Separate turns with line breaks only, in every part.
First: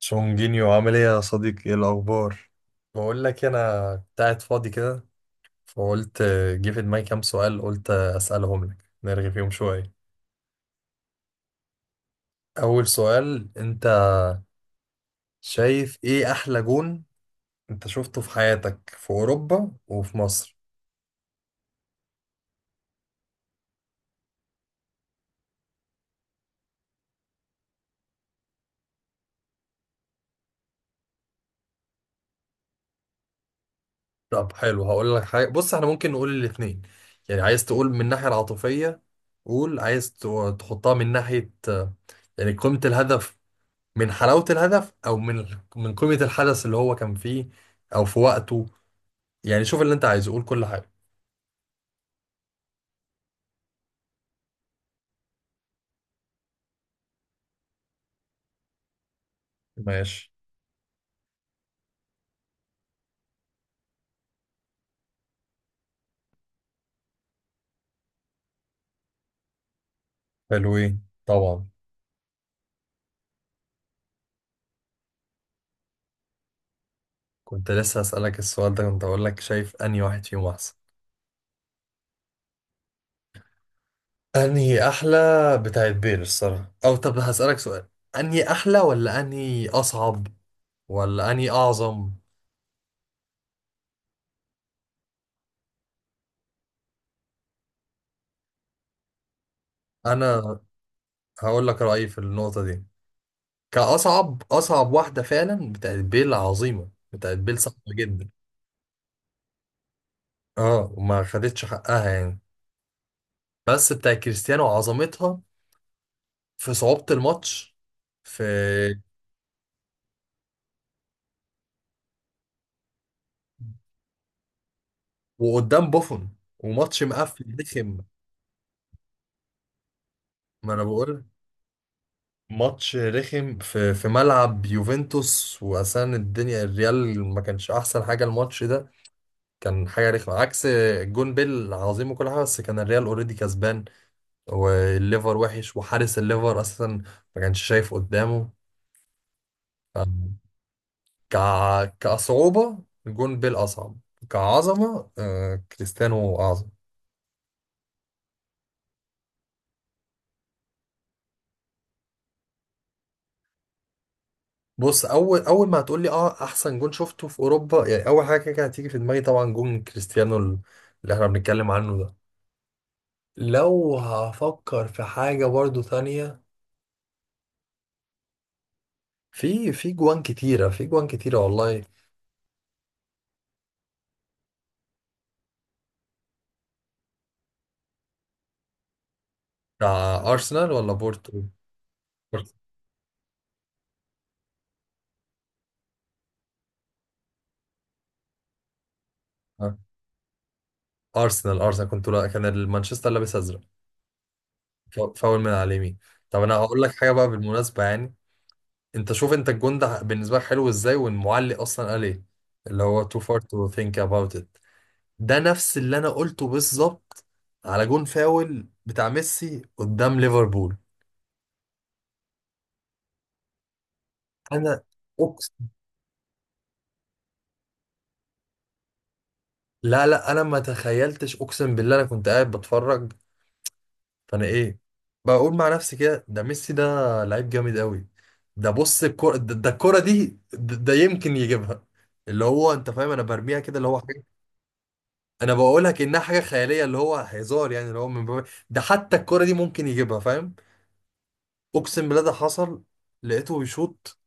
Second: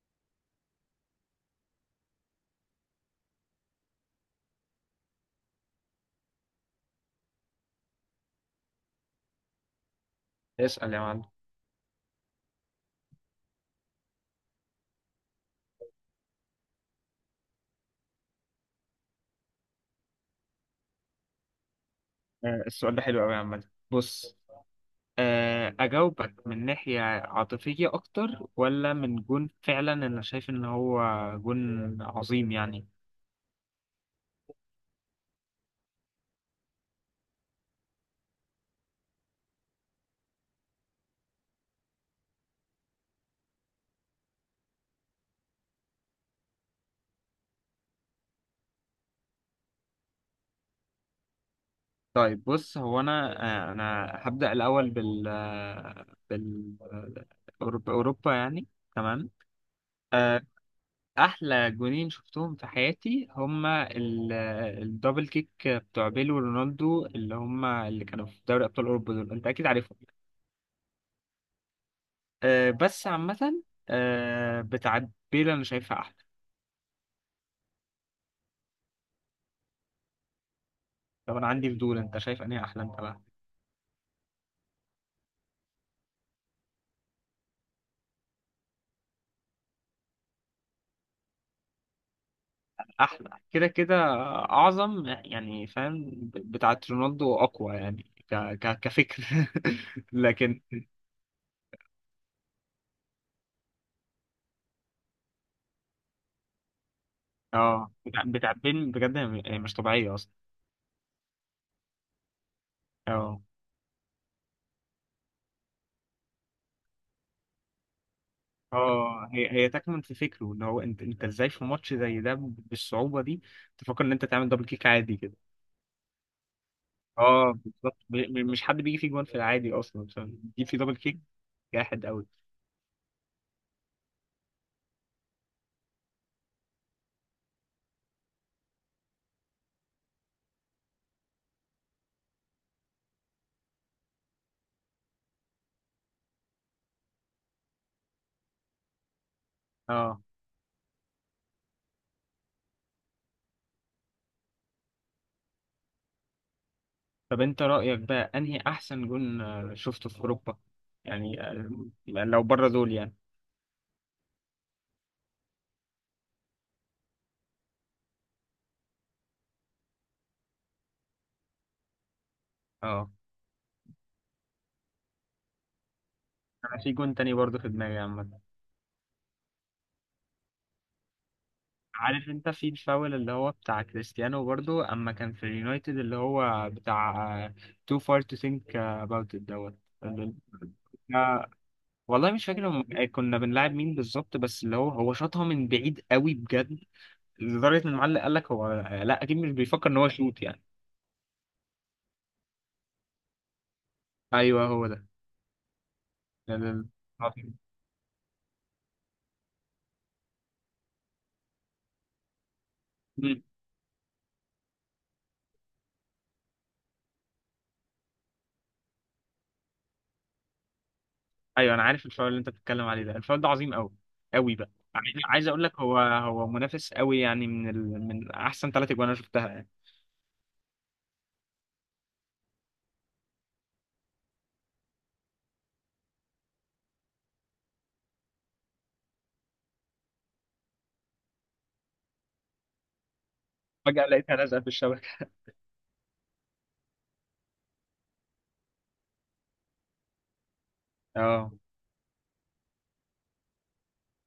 شونجينيو، عامل ايه يا صديقي؟ ايه الاخبار؟ بقول لك انا كنت قاعد فاضي كده. فقلت جه في دماغي كام سؤال. قلت اسالهم لك. نرغي فيهم شويه.
اسأل يا معلم.
اول سؤال، انت شايف ايه احلى جون انت شفته في حياتك في اوروبا وفي مصر؟
السؤال ده حلو قوي يا عم. بص. أجاوبك من ناحية عاطفية أكتر ولا من جون فعلا؟ أنا شايف إن هو جون عظيم يعني.
طب حلو، هقول لك حاجه. بص، احنا ممكن نقول الاثنين. يعني عايز تقول من الناحيه العاطفيه، قول. تحطها من ناحيه يعني قيمه الهدف، من حلاوة الهدف، أو من من قيمة الحدث اللي هو كان فيه أو في وقته. يعني شوف اللي أنت عايزه، قول كل حاجة.
طيب بص هو أنا، أنا هبدأ الأول بال أوروبا يعني. تمام.
ماشي.
آه، أحلى جونين شفتهم في حياتي هما الدبل كيك بتوع بيلو ورونالدو، اللي هما اللي كانوا في دوري أبطال أوروبا. دول أنت أكيد عارفهم.
حلوين طبعا.
بس عامة، بتاعت بيلا أنا شايفها أحلى.
كنت لسه هسألك السؤال ده، كنت أقول لك شايف أنهي واحد فيهم أحسن؟
طب أنا عندي فضول، أنت شايف أنهي أحلى أنت بقى؟
أنهي أحلى؟ بتاعت بير الصراحة. أو طب هسألك سؤال، أنهي أحلى ولا أنهي أصعب ولا أنهي أعظم؟
أحلى كده كده. أعظم يعني، فاهم؟ بتاعت رونالدو أقوى يعني. كفكر
أنا
لكن.
هقول لك رأيي في النقطة دي. كأصعب، أصعب واحدة فعلا بتاعت بيل. عظيمة بتاعت بيل، صعبة
اه، بتاع
جدا.
بتاع بيل بجد، هي هي مش طبيعية أصلا.
اه، وما خدتش حقها يعني.
اه،
بس بتاع كريستيانو عظمتها في صعوبة الماتش، في،
اه هي هي تكمن في فكره ان هو انت ازاي في ماتش زي ده بالصعوبة دي تفكر ان انت تعمل دبل كيك عادي كده.
وقدام بوفون وماتش مقفل
اه، بالظبط.
رخم.
مش حد بيجي فيه جوان في العادي اصلا، فاهم؟ بيجي
ما
فيه
انا
دبل كيك.
بقول،
جاحد قوي.
ماتش رخم في في ملعب يوفنتوس، واساسا الدنيا الريال ما كانش احسن حاجة. الماتش ده كان حاجة رخمة عكس. جون بيل عظيم وكل حاجة، بس كان الريال اوريدي كسبان، والليفر وحش، وحارس الليفر اصلا ما كانش شايف قدامه.
اه.
ك... كصعوبة، الجون بيل أصعب. كعظمة كريستيانو أعظم.
طب انت رأيك بقى انهي احسن جون شفته في اوروبا يعني، لو بره دول يعني؟
بص، أول ما هتقولي أه أحسن جون شفته في أوروبا، يعني أول حاجة كده هتيجي في دماغي طبعا جون كريستيانو اللي إحنا بنتكلم عنه ده.
اه،
لو هفكر في حاجة برضو تانية،
انا في جون تاني برضه في دماغي عامة.
في جوان كتيرة، في جوان كتيرة والله.
عارف انت في الفاول اللي هو بتاع كريستيانو برضه اما كان في اليونايتد، اللي هو بتاع too far to think about it دوت.
بتاع
اللي-
أرسنال ولا بورتو؟
آه، والله مش
بورتو.
فاكر كنا بنلعب مين بالظبط، بس اللي هو شاطها من بعيد قوي بجد، لدرجة ان المعلق قال لك هو لا اكيد مش
آه.
بيفكر ان هو يشوط يعني.
أرسنال، أرسنال. كنت، لا كان المانشستر لابس أزرق.
ايوه هو ده.
فاول من على اليمين. طب أنا
ده-
هقول
ده-
لك حاجة بقى بالمناسبة يعني. انت شوف انت الجون ده بالنسبه لك حلو ازاي، والمعلق اصلا قال ايه؟ اللي هو too far to think about it. ده نفس اللي انا قلته بالظبط على جون فاول بتاع ميسي قدام ليفربول.
ايوه انا عارف الفاول اللي انت بتتكلم عليه، ده الفاول ده عظيم قوي قوي بقى.
انا
عايز
اقسم،
اقول لك، هو منافس قوي يعني، من من احسن ثلاث اجوان انا شفتها يعني.
لا لا، انا ما تخيلتش، اقسم بالله. انا كنت قاعد بتفرج، فانا ايه، بقول مع نفسي كده، ده ميسي ده لعيب جامد قوي. ده بص الكرة ده، ده الكرة دي، ده، ده يمكن يجيبها. اللي هو انت فاهم انا برميها كده اللي هو،
فجأة لقيتها لازقة في الشبكة.
انا بقولها كانها حاجه خياليه، اللي هو هزار يعني، اللي هو من باب ده حتى الكره دي ممكن يجيبها، فاهم؟
اه،
اقسم بالله ده حصل. لقيته بيشوط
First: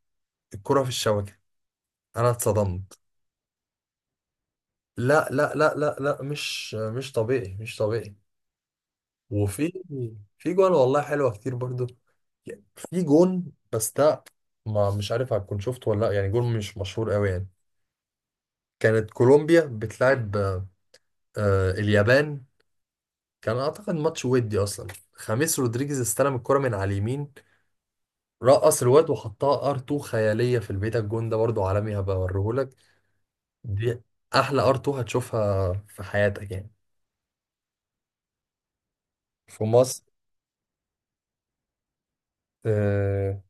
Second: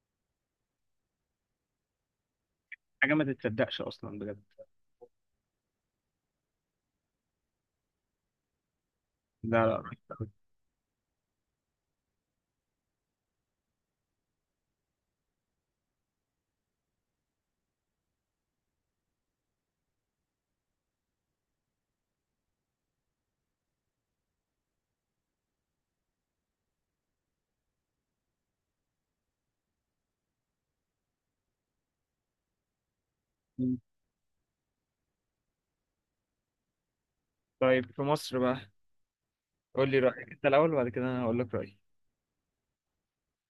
الكره في الشبكه. انا اتصدمت.
حاجة ما تتصدقش اصلا بجد.
لا لا لا لا لا، مش مش طبيعي، مش طبيعي.
لا
وفي،
لا، رهيب قوي.
في جون والله حلوه كتير برضو. في جون بس ده، ما مش عارف هتكون شفته ولا لا، يعني جون مش مشهور قوي يعني. كانت كولومبيا بتلعب اليابان. كان اعتقد ماتش ودي اصلا. خميس رودريجيز استلم الكرة من على اليمين، رقص الواد وحطها ار 2 خياليه في البيت. الجون ده برضو عالمي، هبقى اوريهولك.
مم.
دي احلى ار 2 هتشوفها في حياتك يعني.
طيب في مصر بقى.
في
قول لي
مصر،
رأيك انت الاول وبعد كده انا هقول لك رأيي.
آه،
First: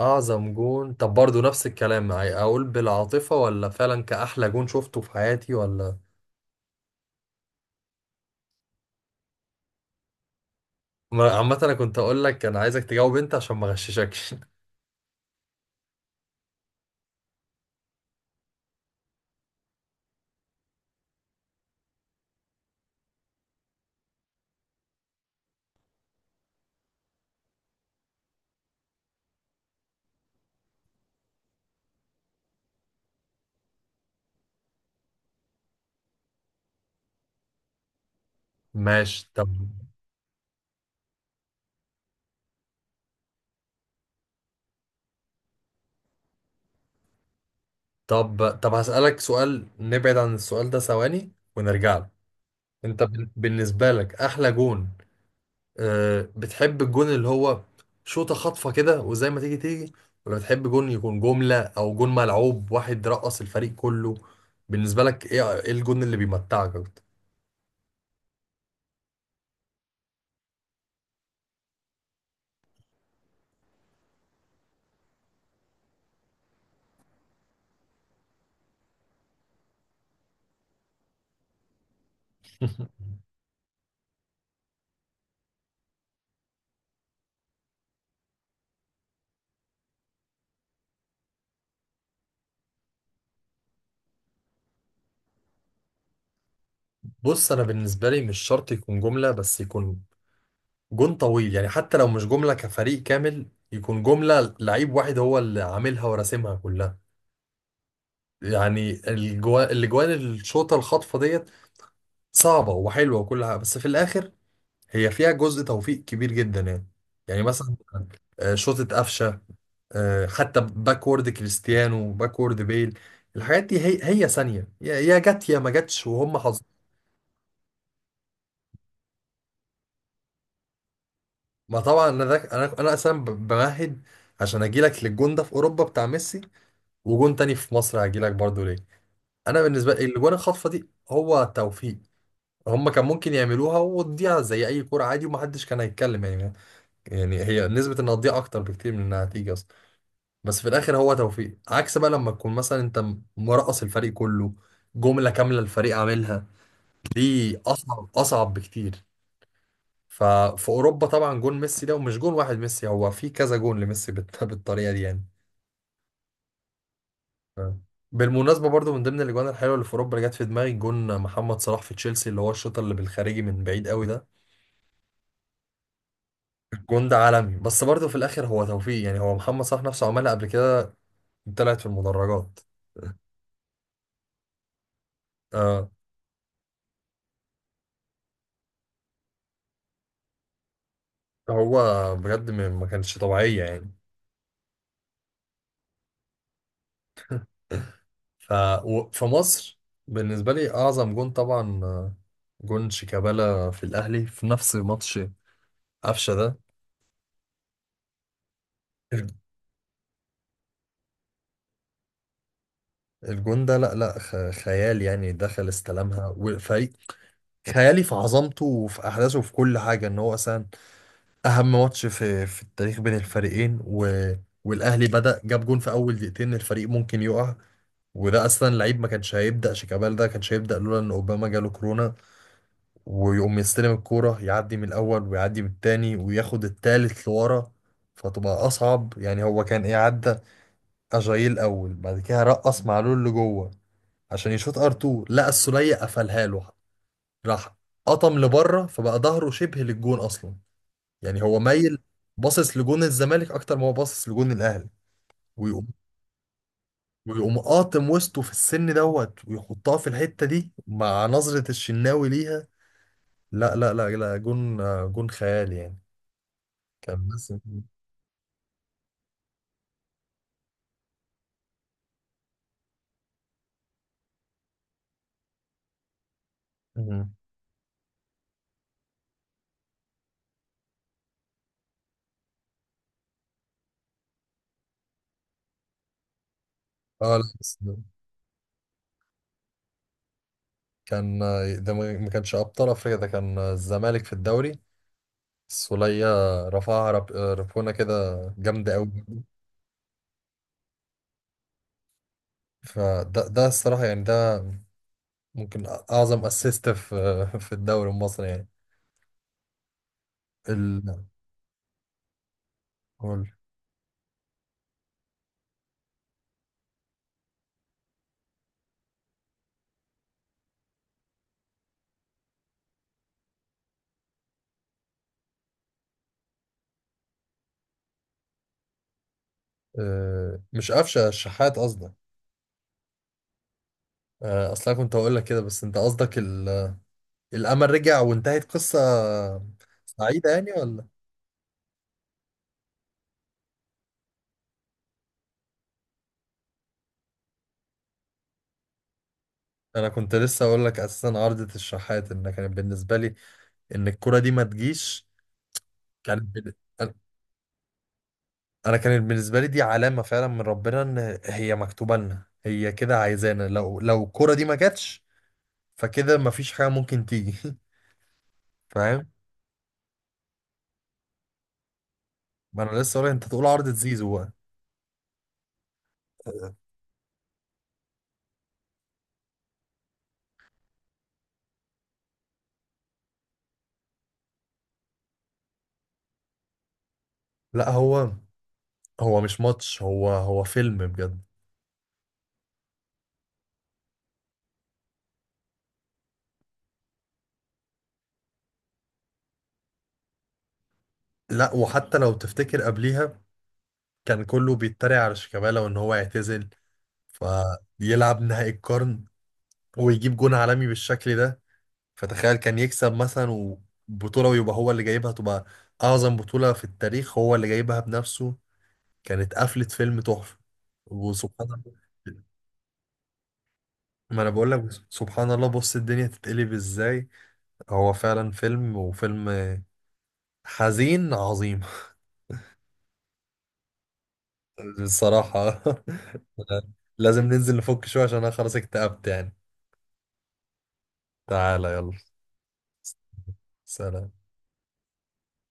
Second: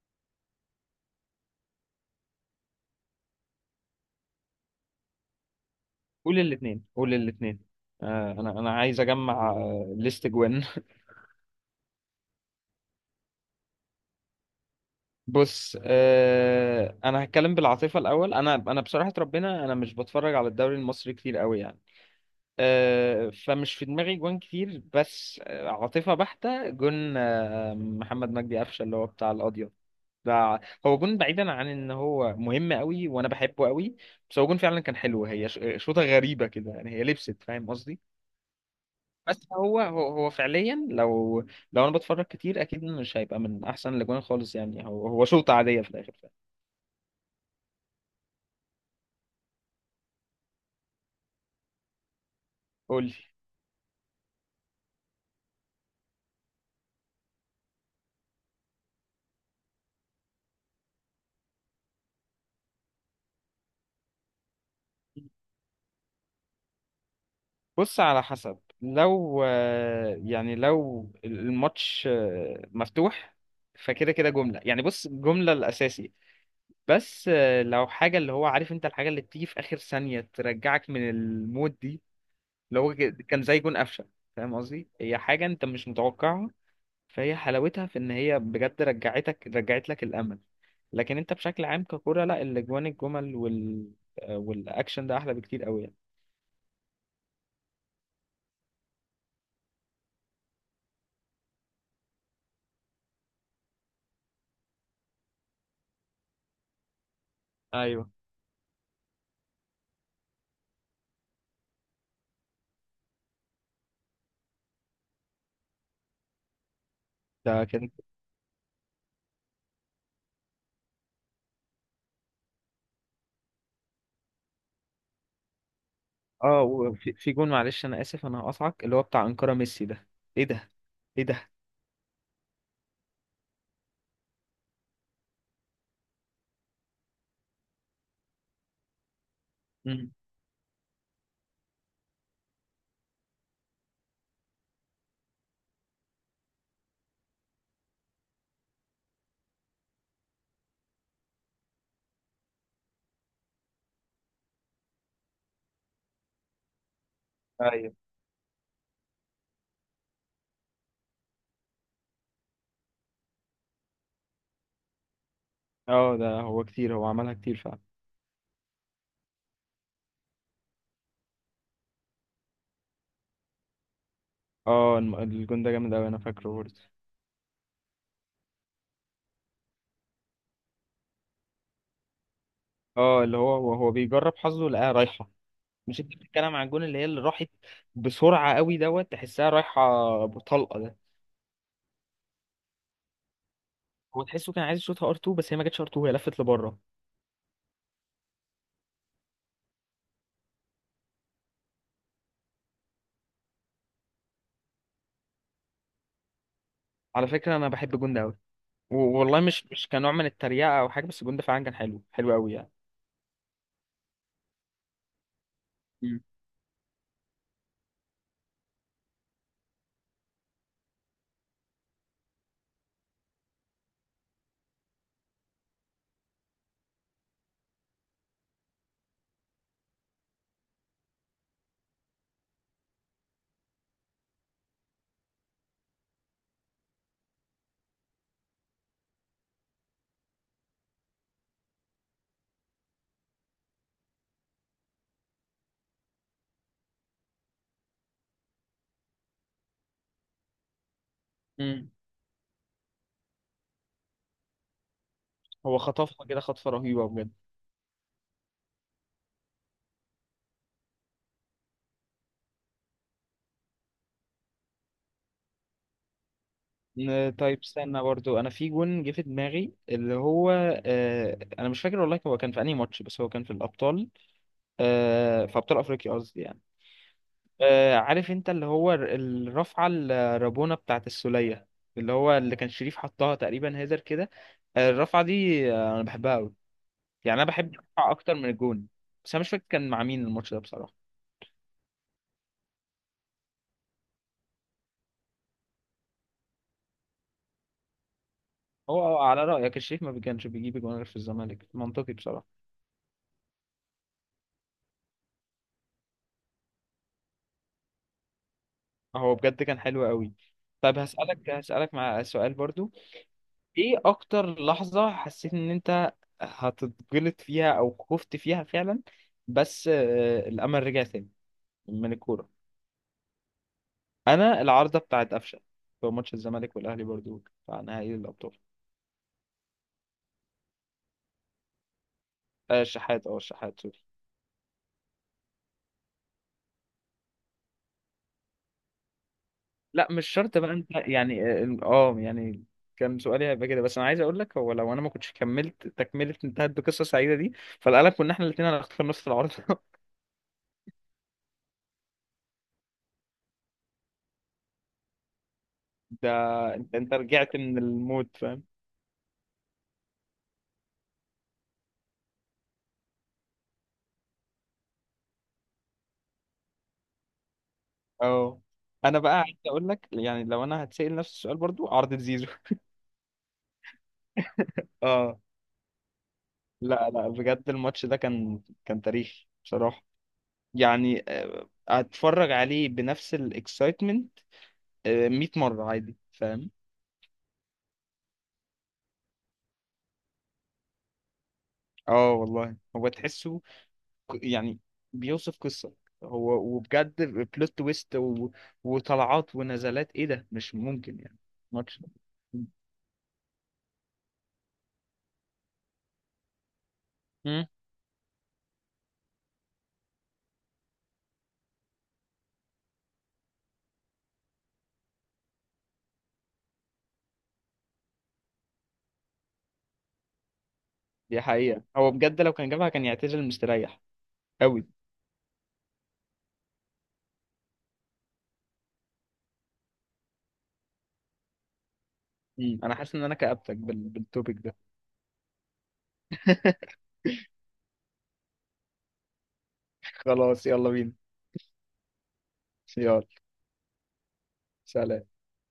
اعظم جون، طب برضو نفس الكلام يعني، اقول بالعاطفه ولا فعلا كاحلى جون شفته في حياتي ولا؟
قول الاثنين، قول الاثنين. انا عايز اجمع ليست جوان.
عامه انا كنت اقول لك انا عايزك تجاوب انت عشان ما اغششكش.
بص، انا هتكلم بالعاطفه الاول. انا بصراحه ربنا انا مش بتفرج على الدوري المصري كتير قوي يعني. فمش في دماغي جوان كتير، بس عاطفة بحتة، جون محمد مجدي قفشة، اللي هو بتاع القضية ده. هو جون بعيدا عن ان هو مهم قوي وانا بحبه قوي، بس هو جون فعلا كان حلو. هي شوطة غريبة كده يعني، هي لبست، فاهم قصدي؟
ماشي.
بس
طب
هو فعليا لو، لو انا بتفرج كتير اكيد مش هيبقى من احسن الاجوان خالص يعني. هو شوطة عادية في الاخر، فاهم؟
طب هسالك سؤال، نبعد عن السؤال ده ثواني ونرجع له. انت
قول لي.
بالنسبه لك احلى جون، بتحب الجون اللي هو شوطة خاطفة كده وزي ما تيجي تيجي، ولا بتحب جون يكون جملة، أو جون ملعوب واحد رقص الفريق كله؟ بالنسبة لك إيه، إيه الجون اللي بيمتعك أكتر؟
بص، على حسب، لو يعني لو الماتش مفتوح فكده كده جملة يعني. بص، جملة الأساسي. بس لو حاجة اللي هو، عارف انت الحاجة اللي بتيجي في آخر ثانية ترجعك من المود دي؟ اللي هو كان زي جون قفشة، فاهم قصدي؟ هي حاجة انت مش متوقعها، فهي حلاوتها في ان هي بجد رجعتك، رجعت لك الأمل. لكن انت بشكل عام ككرة، لا، الاجوان الجمل والاكشن ده احلى بكتير قوي يعني.
بص، أنا بالنسبة لي مش شرط يكون جملة، بس يكون جون طويل يعني. حتى لو مش جملة كفريق كامل، يكون جملة لعيب واحد هو اللي عاملها وراسمها كلها.
ايوه
يعني الجوان الشوطة الخاطفة ديت، صعبة وحلوة وكل حاجة، بس في الآخر هي فيها جزء توفيق كبير جدا يعني. يعني
ده
مثلا
كان.
شوطة قفشة، حتى باكورد كريستيانو، باكورد بيل، الحاجات دي هي هي ثانية، يا يا جت يا ما جتش، وهم حظ.
اه، وفي جون، معلش انا اسف انا هقطعك، اللي هو بتاع انكارا ميسي ده. ايه ده؟ ايه ده؟
ما طبعا انا ده انا انا بمهد عشان اجي لك للجون ده في اوروبا بتاع ميسي، وجون تاني في مصر هجي لك برضه ليه. انا بالنسبة لي
امم.
الجون الخطفة دي هو توفيق. هم كان ممكن يعملوها وتضيع زي اي كرة عادي ومحدش كان هيتكلم يعني. يعني هي نسبة انها تضيع اكتر بكتير من النتيجة. بس في الاخر هو توفيق، عكس بقى لما تكون مثلا انت مرقص الفريق كله، جملة كاملة الفريق عاملها. دي
ايوه.
اصعب، اصعب بكتير. ففي اوروبا طبعا جون ميسي ده، ومش جون واحد، ميسي هو في كذا جون لميسي بالطريقة دي يعني.
اه، ده هو كتير، هو عملها كتير
ف-
فعلا.
بالمناسبة برضو من ضمن الاجوان الحلوة اللي في اوروبا اللي جت في دماغي، جون محمد صلاح في تشيلسي، اللي هو الشوط اللي بالخارجي من بعيد قوي ده.
اه، الجون ده جامد قوي، انا فاكره برضه.
الجون ده عالمي، بس برضو في الاخر هو توفيق يعني، هو محمد صلاح نفسه عملها قبل كده طلعت في المدرجات.
اه، اللي هو بيجرب حظه لقاها رايحه.
آه،
مش انت بتتكلم عن الجون اللي هي اللي راحت بسرعه قوي دوت تحسها رايحه بطلقه ده؟
هو بجد ما، ما كانتش طبيعية يعني.
هو تحسه كان عايز يشوطها ار 2، بس هي ما جاتش ار 2، هي لفت لبره.
ففي مصر بالنسبة لي أعظم جون طبعا، جون شيكابالا في الأهلي في نفس ماتش قفشة ده.
على فكره انا بحب الجون ده قوي. والله مش كنوع من التريقه او حاجه، بس الجون ده فعلا كان حلو، حلو قوي يعني.
الجون ده لا لا، خيال يعني. دخل
مم.
استلمها وفريق خيالي في عظمته وفي أحداثه وفي كل حاجة. إن هو أصلا أهم ماتش في في التاريخ بين الفريقين، و... والأهلي بدأ جاب جون في أول دقيقتين، الفريق ممكن يقع. وده أصلا لعيب ما كانش هيبدأ، شيكابالا ده كانش هيبدأ لولا إن أوباما جاله كورونا. ويقوم يستلم الكورة، يعدي من الأول ويعدي من التاني وياخد التالت لورا، فتبقى أصعب. يعني هو كان إيه، عدى أجايل الأول، بعد كده رقص معلول لجوه عشان يشوط ار2، لقى السولية قفلها له، راح قطم لبره فبقى ظهره شبه للجون أصلا، يعني هو
مم.
مايل باصص لجون الزمالك أكتر ما هو باصص لجون الأهلي.
هو
ويقوم
خطفها كده خطفة رهيبة بجد.
ويقوم قاطم وسطه في السن دوت ويحطها في الحتة دي مع نظرة الشناوي ليها. لا لا لا لا، جون، جون خيالي يعني. كان
طيب
لسه.
استنى برضو، انا في جون جه في دماغي اللي هو، انا مش فاكر والله هو كان في انهي ماتش، بس هو كان في الابطال. في ابطال افريقيا قصدي يعني.
مم.
عارف انت اللي هو الرفعة الرابونة بتاعت السولية، اللي هو اللي كان شريف حطها تقريبا هيدر كده. الرفعة دي، انا بحبها قوي،
اه
يعني
لا
انا بحب
بس.
الرفعة اكتر من الجون. بس انا مش فاكر كان مع مين الماتش ده بصراحة.
كان ده ما، ما كانش ابطال افريقيا، ده كان الزمالك في الدوري. السولية رفعها رب... آه، ربونة كده جامدة
هو
قوي.
على رأيك الشريف ما كانش بيجيب جون غير في الزمالك، منطقي بصراحة.
فده، ده الصراحة يعني، ده ممكن اعظم اسيست في في الدوري المصري يعني.
هو بجد كان حلو قوي. طب
ال...
هسألك مع سؤال برضو.
قول.
ايه اكتر لحظة حسيت ان انت هتتجلط فيها او خفت فيها فعلا، بس الامل رجع تاني من الكورة؟ انا العارضة بتاعت قفشة في ماتش الزمالك والاهلي، برضو بتاع نهائي الابطال.
مش قفشة، الشحات قصدك.
الشحات، اه الشحات، سوري.
اصلا كنت هقول لك كده، بس انت قصدك الامل رجع وانتهت قصة
لا مش
سعيدة
شرط بقى
يعني
انت
ولا؟
يعني، اه، يعني كان سؤالي هيبقى كده، بس انا عايز اقول لك هو لو انا ما كنتش كملت تكمله انتهت بقصه سعيده دي، فالقلق كنا احنا الاثنين هنختار نص العرض
انا كنت لسه اقول لك اساسا عارضة الشحات ان كانت بالنسبة لي ان الكرة دي ما تجيش.
ده.
كانت
انت
انا،
انت رجعت من الموت، فاهم؟
أنا كانت بالنسبة لي دي علامة فعلا من ربنا ان هي مكتوبة لنا، هي كده عايزانا. لو لو الكرة دي ما جاتش، فكده ما فيش حاجة ممكن تيجي.
اه، انا
فاهم.
بقى عايز اقول لك يعني لو انا هتسأل نفس السؤال برضو، عرضة زيزو.
ما انا لسه اقول لك، انت تقول عارضة زيزو بقى.
اه. لا لا، بجد الماتش ده كان تاريخي بصراحة يعني. هتفرج عليه بنفس الاكسايتمنت 100 مرة عادي، فاهم؟
لا هو، هو مش ماتش، هو هو فيلم بجد.
اه والله، هو تحسه يعني بيوصف قصة. هو، وبجد بلوت تويست وطلعات ونزلات، ايه ده مش ممكن يعني.
لا
ماتش.
وحتى لو تفتكر قبليها كان كله بيتريق على شيكابالا وان هو يعتزل، فيلعب نهائي القرن ويجيب جون عالمي بالشكل ده. فتخيل كان يكسب مثلا وبطولة، ويبقى هو اللي جايبها، تبقى أعظم بطولة في التاريخ هو اللي جايبها بنفسه. كانت قفلة فيلم تحفة،
دي
وسبحان
حقيقة،
الله.
هو بجد لو كان جابها كان يعتزل مستريح
ما أنا بقول لك،
قوي.
سبحان الله، بص الدنيا تتقلب إزاي. هو فعلا فيلم، وفيلم حزين عظيم.
مم. انا حاسس ان انا كأبتك بالتوبيك ده.
الصراحة. لازم ننزل نفك شوية عشان أنا خلاص اكتئبت يعني.
خلاص يلا بينا.
تعالى يلا.
يلا.
سلام.
سلام.